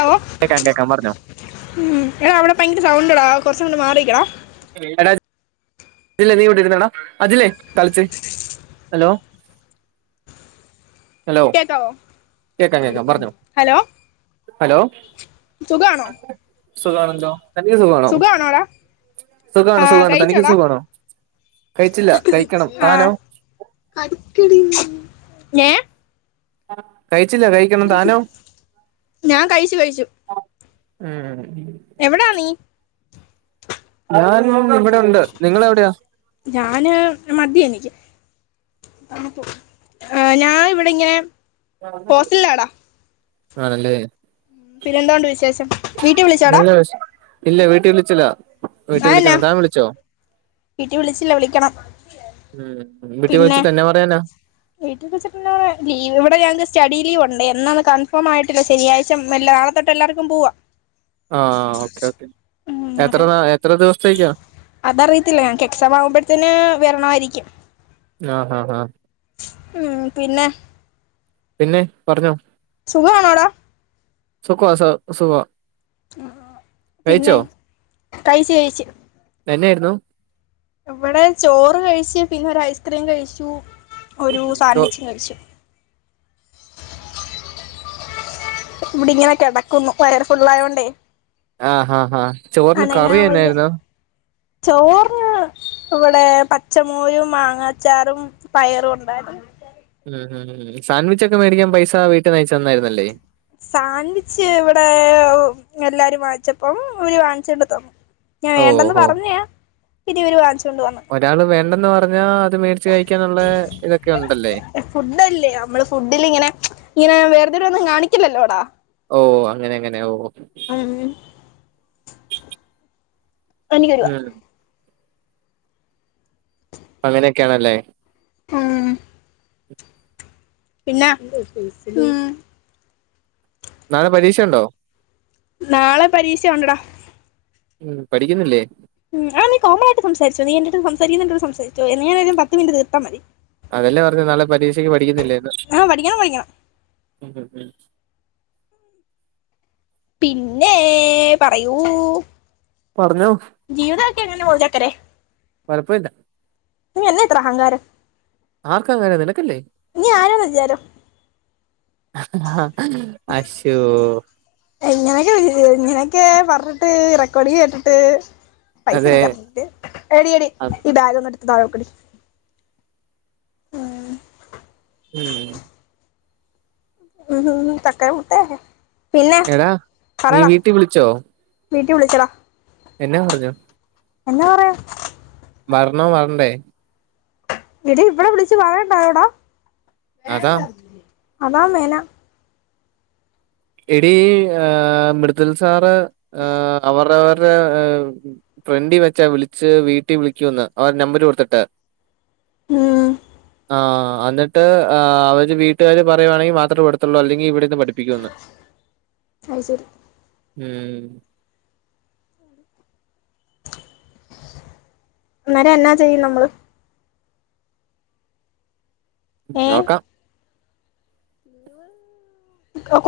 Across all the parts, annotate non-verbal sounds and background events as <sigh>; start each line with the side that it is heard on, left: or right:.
left: അവോ
right: കേക്കാം കേക്കാം പറഞ്ഞോ
left: ഉം ടെ അവിടെ ഭയങ്കര സൗൺ പ്ലേ കുറച്ചങ് മാറി നിക്കണേ
right: <unintelligible> <unintelligible> അതിലേ ഹാലോ
left: കേക്കാവോ
right: കേക്കാം കേക്കാം പറഞ്ഞോ
left: ഹലോ
right: ഹലോ
left: സുഖാണോ
right: സുഗാണല്ലോ <unintelligible>
left: സുഖാണോടാ
right: സുഗാണ്
left: ആ
right: സുഗാണ് തനിക്ക്
left: കഴിച്ചോടാ
right: സുഗവാണോ കയിച്ചില്ല കയിക്കണം
left: ആ
right: താനോ
left: മേ
right: <unintelligible> കയിച്ചില്ല കയിക്കണം താനോ
left: ഞാൻ കഴിച്ചു കഴിച്ചു
right: ഉമ്
left: എവിടാ നീ
right: <unintelligible> നിങ്ങളെവിടെയാ
left: ഞാന് മദ്യം എനിക്ക് തണുപ്പ് ഞാൻ എവിടിങ്ങനെ ഹോസ്റ്റലിലാടാ
right: ആണല്ലേ
left: പിന്നെന്തോ ഉണ്ട് വിശേഷം വീട്ടി വിളിച്ചോടാ
right: നല്ല വിശ ഇല്ല വീട്ടി വിളിച്ചില്ല വീട്ടിൽ
left: ആയെന്ന
right: വിളിക്കണം താൻ വിളിച്ചോ
left: വീട്ടി വിളിച്ചില്ല വിളിക്കണം
right: ഉം വീട്ടിൽ
left: പിന്നെ
right: വിളിച്ചിട്ട് എന്നാ പറയാനാ
left: <unintelligible> ഇവിടെ ഞങ്ങക്ക് സ്റ്റഡി ലീവോ ണ്ട് എന്നാന്ന് കൺഫോമായിട്ടില്ല ശനിയാഴ്ച മെല്ലെ നാളെ തൊട്ട് എല്ലാവർക്കും പോകാം
right: ആ ഓക്കേ ക്കേ എത്ര
left: അതെ
right: നാ എത്ര ദിവസത്തേക്കാ
left: അതറിയത്തില്ല ഞങ്ങക്ക് എക്സാമാവുമ്പഴത്തേന് വരണം ആരിക്കും
right: ആ ആ ആ
left: മ് പിന്നെ
right: പിന്നെ പറഞ്ഞോ
left: സുഖാണോടാ
right: <unintelligible>
left: പിന്നെ
right: കഴിച്ചോ
left: കഴിച്ച് കഴിച്ച്
right: നെന്നായിരുന്നു
left: വിടെ ചോറ് കയ്ച്ച് പിന്നെ ഒരായിസ്ക്രീം കഴിച്ചു ഒരു
right: ചോ
left: സാൻവിച്ചും കഴിച്ചു ഇവിടെ ഇങ്ങനെ കെടക്കുന്നു വയറ് ഫുള്ളായകൊണ്ടേ
right: ആ ഹാ ഹാ ചോറിനു
left: വയ്യ
right: കറിയെന്നായിരുന്നു?
left: ചോറിന് ഇവിടെ പച്ചമോരും മാങ്ങാച്ചാറും പയറുണ്ടാരുന്നു.
right: സാൻവിച്ചൊക്കെ മേടിക്കാൻ പൈസ വീട്ടീന്നയച്ചുതന്നരുന്നല്ലേ.
left: സാൻവിച്ച് ഇവിടെ എല്ലാരും വാച്ചപ്പം ഓല് വാങ്ങിച്ചോണ്ട് തന്നു ഞാ
right: ഓഹ്
left: വേണ്ടെന്നു
right: ഹോ
left: പറഞ്ഞയ ഇതിവരെ വാങ്ച്ച്
right: ഒരാള് വേണ്ടെ ന്നു പറഞ്ഞാ അത് മേടിച്ച് കഴിക്കാനുള്ള ഇതൊക്കെ ഉണ്ടല്ലേ
left: ഫുഡല്ലേ മ്മള് ഫുഡിലിങ്ങനെ ഇങ്ങനെ വെർ തിരിവൊന്നും കാണിക്കില്ലലോഡാ
right: ഓ അങ്ങനെ ങ്ങനെ ഓ
left: മ് എനിക്കൊരുവ
right: ഉം അങ്ങനെയൊക്കെയാണല്ലേ
left: മ് പിന്ന മ്
right: നാളെ പരീഷയുണ്ടോ
left: നാളെ പരീഷയുണ്ടെടാ
right: മ് പഠിക്കുന്നില്ലേ
left: മ് അത് നീ കോമണായിട്ട് സംസാരിച്ചോ നീ എന്റെയടുത്തു സംസാരിക്കുന്നൊണ്ടെ സംസാരിച്ചോ നീയാണേലും പത്തു മിനിറ്റ് തീർത്താ മതി.
right: അതല്ലെ പറഞ്ഞെ നാളെ പരീഷക്ക് പ പഠിക്കുന്നില്ലേ ന്ന്
left: ആ പഠിക്കണം പഠിക്കണം
right: ഉം
left: പിന്നേ പറയൂ
right: പറഞ്ഞോ
left: <inaudible> ചക്കരെ.....
right: കൊഴപ്പില്ല
left: നീ എന്ന ഇത്ര അഹങ്കാരം
right: എനിക്കെങ്ങനെ നിനക്കല്ലേ
left: നീ ആരാ നാ വിചാരം
right: <inaudible> അശ്ശോ
left: <inaudible> നിനക്ക് പറഞ്ഞിട്ട് റെക്കോഡ് കേട്ടിട്ട് പൈസ
right: അതെ
left: തരാം എടീ എടീ
right: അത്
left: ഈ ബാഗ് ഒന്നിട- താഴെ വെക്കടി ഉം
right: ഉം
left: <inaudible> ചക്കരമുത്തേ
right: എടാ നീ വീട്ടി വിളിച്ചോ
left: വീട്ടി വിളിച്ചെടാ
right: എന്നാ പറഞ്ഞു
left: എന്നാ പറയാൻ
right: വരണോ വരണ്ടേ
left: വീട്ടിൽ ഇപ്പളേ വിളിച്ച് പറയണ്ടായോടാ വേഗം
right: അതാ
left: പറയ് അതാമെന
right: എടീ മൃദുൽ സാറ് അവരവരുടെ ഫ്രണ്ടി വെച്ചാ വിളിച്ച് വീട്ടി വിളിക്കുന്ന് അവര് നമ്പർ കൊടുത്തിട്ട്
left: ഉം
right: അ എന്നിട്ട് അവര് വീട്ടാര് പറയാണെങ്കിൽ മാത്രമേ വിടത്തൊള്ളു അല്ലെങ്കിൽ ഇവിടിരുന്ന് പഠിപ്പിക്കുമെന്ന്
left: അത് ശരി
right: ഉം
left: അന്നേരം എന്നാ ചെയ്യും നമ്മള് ഏ
right: നോക്കാം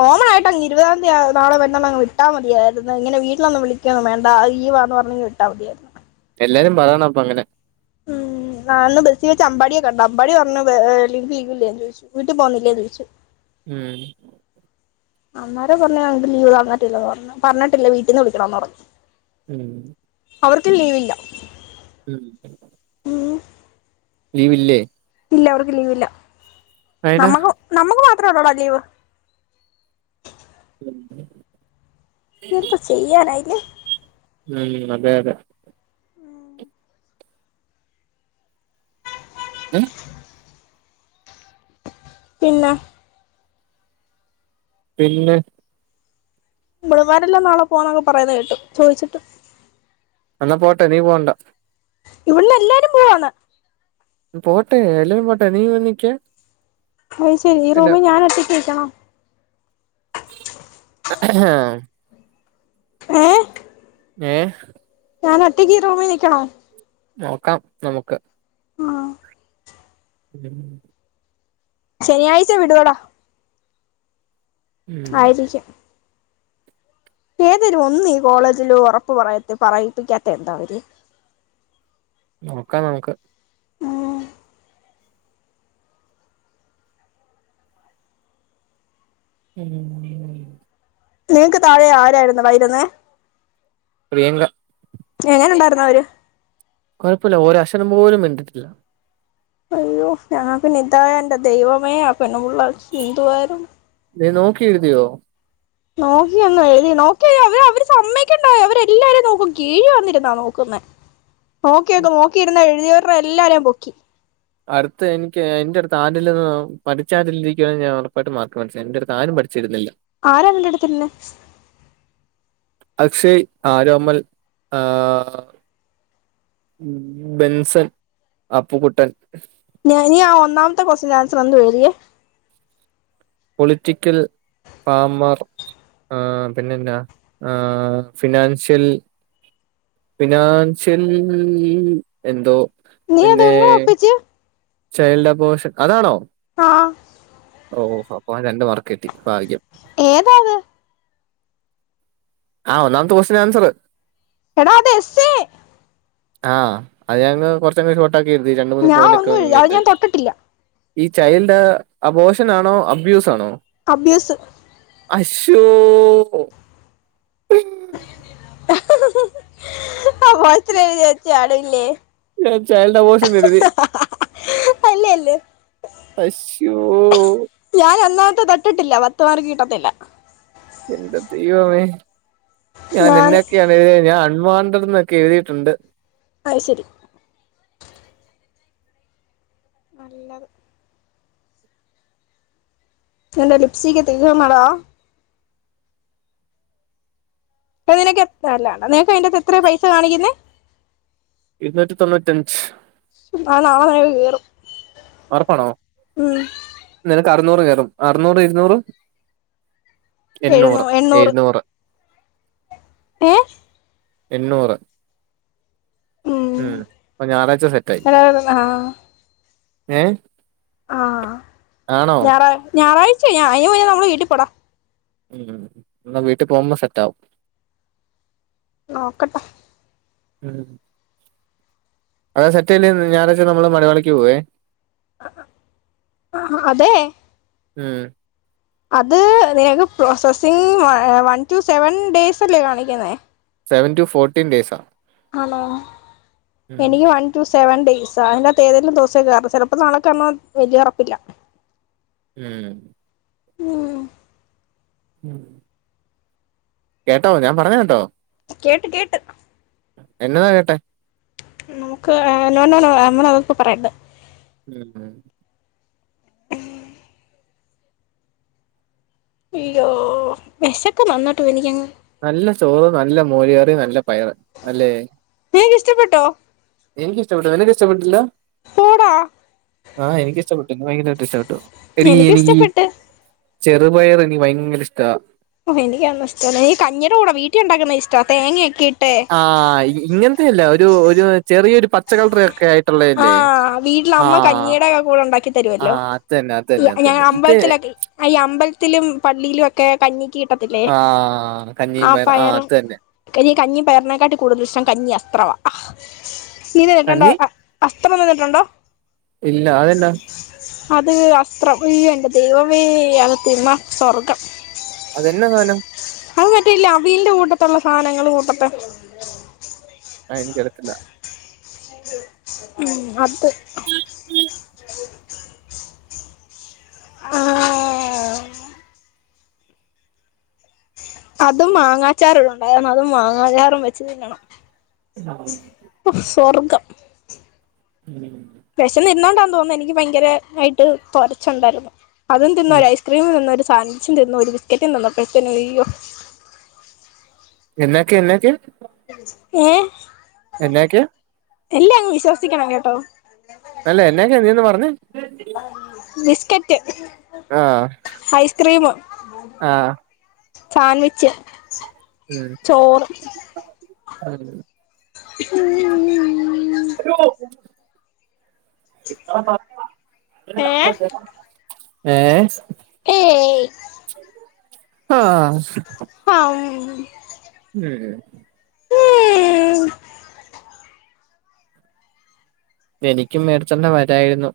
left: ഓണായിട്ടങ്ങ് ഇരുപതാം തിയ്യതി അങ്ങ് വിട്ടാൽ മതിയായിരുന്നു വീട്ടിലൊന്നും വിളിക്കൊന്നും വേണ്ട ലീവാന്ന് പറഞ്ഞങ്ങ് വിട്ടാൽ മതിയായിരുന്നു
right: എല്ലാരും പറയണം അപ്പോ അങ്ങനെ
left: ഉം ഞാനിന്ന് ബസ്സിൽ വെച്ച് അമ്പാടിയെ കണ്ടു അമ്പാടി പറഞ്ഞു നിന്നക്ക് ലീവില്ലേ വീട്ടിൽ പോണില്ലേ എന്നു ചോദിച്ചു
right: ഉം
left: അമ്പാടി പറഞ്ഞു അവന് ലീവ് തന്നിട്ടില്ല എന്ന് പറഞ്ഞു പറഞ്ഞിട്ടില്ല വീട്ടിൽ നിന്ന് വിളിക്കണം എന്ന്
right: ഉം
left: അവർക്ക് ലീവ് ഇല്ല
right: <inaudible>
left: ഉം
right: ലീവില്ലേ
left: ഇല്ല അവർക്ക് ലീവ് ഇല്ല
right: അയെന്നാ?
left: നമക്കു നമുക്ക് വാ ഇത്രേള്ളോടാ ലീവ്
right: ഉം,
left: എന്തു ചെയ്യാനായി ന്
right: ഇം അതെയതെ ഉം,
left: പിന്നാ
right: പിന്നെ
left: ബൾമാരെല്ലാം നാളെ പോണംന്ന് പറയുന്ന കേട്ടു ചോയ്ച്ച്ട്ട്
right: ന്നാ പോട്ടെ നീ പോണ്ട
left: ഇവ്ള്ളെ എല്ലാരും പോവാന്ന്
right: പോട്ടെ എല്ലാരും പോട്ടെ നീയിവെ നിക്ക്
left: അയ് ശെരി ഈ
right: പിന്നെ
left: റൂമി ഞാനൊറ്റക്കിരിക്കണം
right: <inaudible>
left: ഏ
right: ഏ
left: ഞാനോറ്റക്കീറൂമി നിക്കണോ
right: നോക്കാം നമുക്ക്
left: ആ
right: ഉം.
left: ശെനിയാഴ്ച വിടുവെടാ
right: ഉം.
left: ആയിരിക്കും ഏതേലും ഒന്ന് ഈ കോളേജില് ഒറപ്പ് പറയിത് പറയിപ്പിക്കാത്തയെന്താ അവര്
right: നോക്കാം നമുക്ക്
left: ഉം
right: <inaudible>
left: നിങ്ക്ക് താഴെ ആരാരുന്നെടാ ഇരുന്നെ
right: പ്രിയങ്ക
left: എങ്ങനുണ്ടാരുന്നവര്
right: കൊഴപ്പല്ല ഒരഷരം പോലും മിണ്ടീട്ടില്ല
left: അയ്യോ ഞാനപ്പനിതായാ എൻ്റെ ദൈവമേ ആ പെണ്ണുമ്പിള്ള എന്തുവാരുന്ന്
right: നീ നോക്കി എഴുതിയോ
left: നോക്കിയൊന്നും എഴുതി നോക്കി എഴുതാൻ അവര് അവര് സമ്മേകണ്ടായോ അവര് എല്ലാരേം നോക്കും കീഴി വന്നിരുന്നാ നോക്കുന്നേ നോക്കി നോക്കിയിരുന്ന് എഴുതിയവർടെ എല്ലാരേം പൊക്കി
right: അടുത്ത് എനിക്ക് എൻ്റെടുത്ത് ആരേലും ഒന്ന് പഠിച്ച ആരേലിരിക്കാരുന്നേ ഞാൻ ഒറപ്പായിട്ടും മാർക്ക് വാങ്ങ്ച്ചേനെ എൻ്റെടുത്ത് ആരും പഠിച്ചിരുന്നില്ല
left: ആരാ നിൻ്റെടുത്തിരുന്നെ
right: അക്ഷയ് ആരോമൽ ആ- ഉം ബെൻസൻ അപ്പുക്കുട്ടൻ
left: നിയ് നീയാ ഒന്നാമത്തെ കൊസ്റ്റ്യൻ്റെ ആൻസർ എന്തുവാ എഎഴുതിയെ
right: പൊളിറ്റിക്കൽ ഫാമർ ആ പിന്നെന്നാ ആ ഫിനാൻഷ്യൽ- ഫിനാൻഷ്യൽൽൽൽൽ എന്തോ
left: നീ അതെങ്ങനെ ഒപ്പിച്ച്
right: ചൈൽഡപ്പോഷൻ അതാണോ
left: ആഹ്
right: ഓരോ അപ്പൊആൻ <unintelligible> എന്റെ വർക്ക്‌ എത്തി ഭാഗ്യം
left: ഏതാ അത്
right: ആഹ് ഒന്നാമത്തെ കോസ്റ്റയൻറ് ആൻസറ്
left: എടാ അത് എസ്എ
right: ആഹ് അത് ഞങ്ങക്ക് കൊറച്ചൊ <unintelligible> ക്കെ അതൊക്കെയുണ്ട് രണ്ട് മൂന്ന്
left: ഞാൻ
right: പോയിന്റൊക്കെ
left: ഒന്നും എഴുതി
right: നമ്മൾ
left: അത് ഞാൻ
right: അറ്റാച്ച്
left: തൊട്ടിട്ടില്ല
right: ഈ ചൈൽഡ് അബോഷനാണോ അബ്യൂസ് ആണോ
left: അബ്യൂസ്
right: അശ്ശോ ഹോ
left: ആഹ് മറ്റത് എഴുതി വെച്ച ആളില്ലേ
right: <unintelligible> ചൈൽഡ് അബോഷൻന്ന് എഴുതി
left: അല്ലേ അല്ലേ
right: അശ് യ്യോ
left: മത്തെ തൊട്ടിട്ടില്ല പത്ത് മാർക്ക്‌ കിട്ടത്തില്ല
right: എന്റെ ദൈവമേ ഞാൻ എന്നൊക്കെയാണ് എഴുതിയത് ഞാൻ ട്രിവാൻഡ്രന്നൊക്കെ എഴുതിയിട്ടുണ്ട്
left: അയ്ശെരി നല്ലത് ചില ലിപ്സ്റ്റിക് തീർന്നടാ ഏതിനെക്കെ തല നിനക്ക് അതിന്റെകത്ത് എത്രയാ പൈസ കാണിക്കുന്നേ
right: ഇരുന്നൂറ്റി തൊണ്ണൂറ്റി അഞ്ച്
left: പണം നാളെ നിനക്ക് കേറും
right: ഉറപ്പാണോ
left: ഉം
right: നിന ക്ക അറുന്നൂർ കേറും അറുന്നൂറും ഇരുന്നൂറും എണ്ണൂറ് എഴുന്നൂറ്
left: ഏ
right: എണ്ണൂറ് ഉം അപ്പൊ ഞായറാഴ്ച്ച സെറ്റായി
left: എടാ ആ
right: ഏ
left: ആഹ്
right: ആണോ
left: ഞായറാ ഞായറാഴ് ച്ച ആയോയി നമ്മള് വീട്ടി പോടാ
right: മ് എന്നാ വീട്ടി പോവുമ്പോ സെറ്റാവും
left: നോക്കട്ടെ
right: മ് അത് സെറ്റായില്ലെങ്കിൽ ഞായറാഴ്ച്ച നമ്മളെ മണിമലയ്ക്ക്‌ പോകുവേ
left: ആഹാ അതെ
right: ഉം
left: അത് നിനക്ക് processing one to seven days അല്ലെ കാണിക്കുന്നേ
right: സെവൻ ടു ഫോർട്ടീൻ ഡേയ്സ് ആ
left: ആണോ എനിക്ക് വൺ ടു സെവൻ ഡെയ്സ് സാറില്ലാത്ത ഏതേലും ദിവസം കേറും ചിലപ്പോ നാളെ കേറണം വല്യ ഉറപ്പില്ല
right: ഉം
left: ഉം
right: ഉം കേട്ടോ ഞാൻ പറഞ്ഞത് കേട്ടോ
left: കേട്ട് കേട്ട്
right: എന്നതാ കേട്ടെ
left: നോക്ക് ഏ നോ നോ നോ ഏ അങ്ങനെ അതിപ്പോ പറയരുത്
right: ഉം ഉം
left: അയ്യോ വിശക്കുന്നു നന്നായിട്ട് എനിക്കങ്ങു
right: നല്ല ചോറ് നല്ലമോര് കറി നല്ല പയർ അല്ലെ
left: നിനക്ക് ഇഷ്ടപ്പെട്ടോ
right: എനിക്ക് ഇഷ്ടപെട്ട് നിനക്ക് ഇഷ്ടപെട്ടില്ലേ
left: പോടാ
right: ആ എനിക്കിഷ്ടപ്പെട്ടു ഇക്ക് ഭയങ്കരമായിട്ട് ഇഷ്ടപ്പെട്ടു എടീ എനിക്ക് ഈ
left: എനിക്കിഷ്ടപ്പെട്ട്
right: ചെറുപയർ എനിക്ക് ഭയങ്കര ഇഷ്ടാ
left: ഓ എനിക്കതൊന്നും ഇഷ്ട്ടല്ല കഞ്ഞിയുടെ കൂടെ വീട്ടിൽ ഉണ്ടാക്കുന്ന ഇഷ്ടാ ഈ തേങ്ങ ഒക്കെ ഇട്ട്
right: ആ ഇങ്ങനത്തെ എല്ലാ ഒരു ഒരു ചെറിയൊരു പ
left: ആ വീട്ടിൽ അമ്മ
right: ആഹ്
left: കഞ്ഞിയുടൊക്കെ കൂടെ ഉണ്ടാക്കി തരുമല്ലോ
right: ആഹ് അത് തന്നെ അത് തന്നെ അത് തന്നെ
left: ഞങ്ങളുടെ
right: ഇത്
left: അമ്പലത്തിൽ ഒക്കെ ഈ അമ്പലത്തിൽ അമ്പലത്തിലും പള്ളിയിലും ഒക്കെ കഞ്ഞി കഞ്ഞി കിട്ടത്തില്ലേ
right: ആഹ്
left: ആ
right: കഞ്ഞിയും ആഹ്
left: പയറും
right: അത് തന്നെ
left: കഞ്ഞി പയറിനെക്കാളും കൂടുതലിഷ്ടം കഞ്ഞി യസ്ത്റവ
right: കഞ്ഞി
left: <unintelligible> <unintelligible>
right: ഇല്ല അതല്ല <unintelligible>
left: അത് അസ്ത്രം ഈ എന്റെ ദൈവമേ ഇയാൾക്ക് ന്ന സ്വർഗം
right: അതെന്നാ സാനം
left: അത് മറ്റേതിലെ അവിയലിന്റെ കൂട്ടത്തുള സാനം <unintelligible>
right: ആ എനിക്കറിയത്തില്ല
left: ഉം അത് <inaudible> ആ അതു മാങ്ങാ അച്ചാർ ഉണ്ടായാൽ മതി അതു മാങ്ങ അച്ചാറും വെച്ച് തിന്നണം
right: <inaudible>
left: ഉഫ് സ്വർഗം
right: ഉം
left: വിശന്നിരുന്നോണ്ട തോന്നുന്ന് എനിക്ക് ഭയങ്കരായിട്ട് <unintelligible> അതൊന്നും തിന്നോലോ ഐസ്ക്രീം തിന്നുലോ <unintelligible> <unintelligible> ഒരു ബിസ്കറ്റും തിന്നപ്പത്തേന് അയ്യോ
right: എന്നാക്കെ എന്നാക്കെ
left: ഏ <unintelligible>
right: എന്നാക്കെ
left: എല്ലാം അങ്ങ് വിശ്വസിക്കണം കേട്ടോ
right: അല്ല എന്നതാ ചെയ്തത് പറഞ്ഞു <unintelligible>
left: ബിസ്കറ്റ് റ്റ്
right: ആഹ്
left: <unintelligible> ഐസ് ക്രീമ്
right: ആഹ്
left: <inaudible> സാൻവിച്ച്
right: ഉം
left: ചോറ്
right: <inaudible>
left: <inaudible>
right: കിട്ടാൻ ണ്ടാരുന്ന ഇവിടെ
left: ഏ
right: എന്തോണ്ട് ഏ
left: ഏയ്
right: <inaudible> ഹാ
left: ഹം <unintelligible>
right: നെഹെ
left: ഉം
right: എനിക്കും മേടിച്ചോണ്ട് വരായിരുന്നു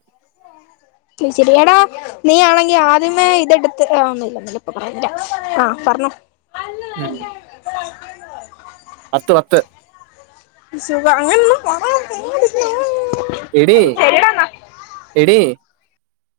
left: എടാ നീ ആണങ്കി ആദ്യമേ ഇതെടുത്ത് ആ ഒന്നുഇല്ല ഒന്നുഇല്ല ഇപ്പപറയാൻ വരുവാ ആ പറഞ്ഞോ <inaudible> അല്ല നല്ല
right: ഉം
left: ഇതാണ്
right: പത്ത് പത്ത്
left: ഈശോപ്പെ അങ്ങനെ ഒന്നും പറയാൻ തോന്നുണില്ല
right: എടി എടി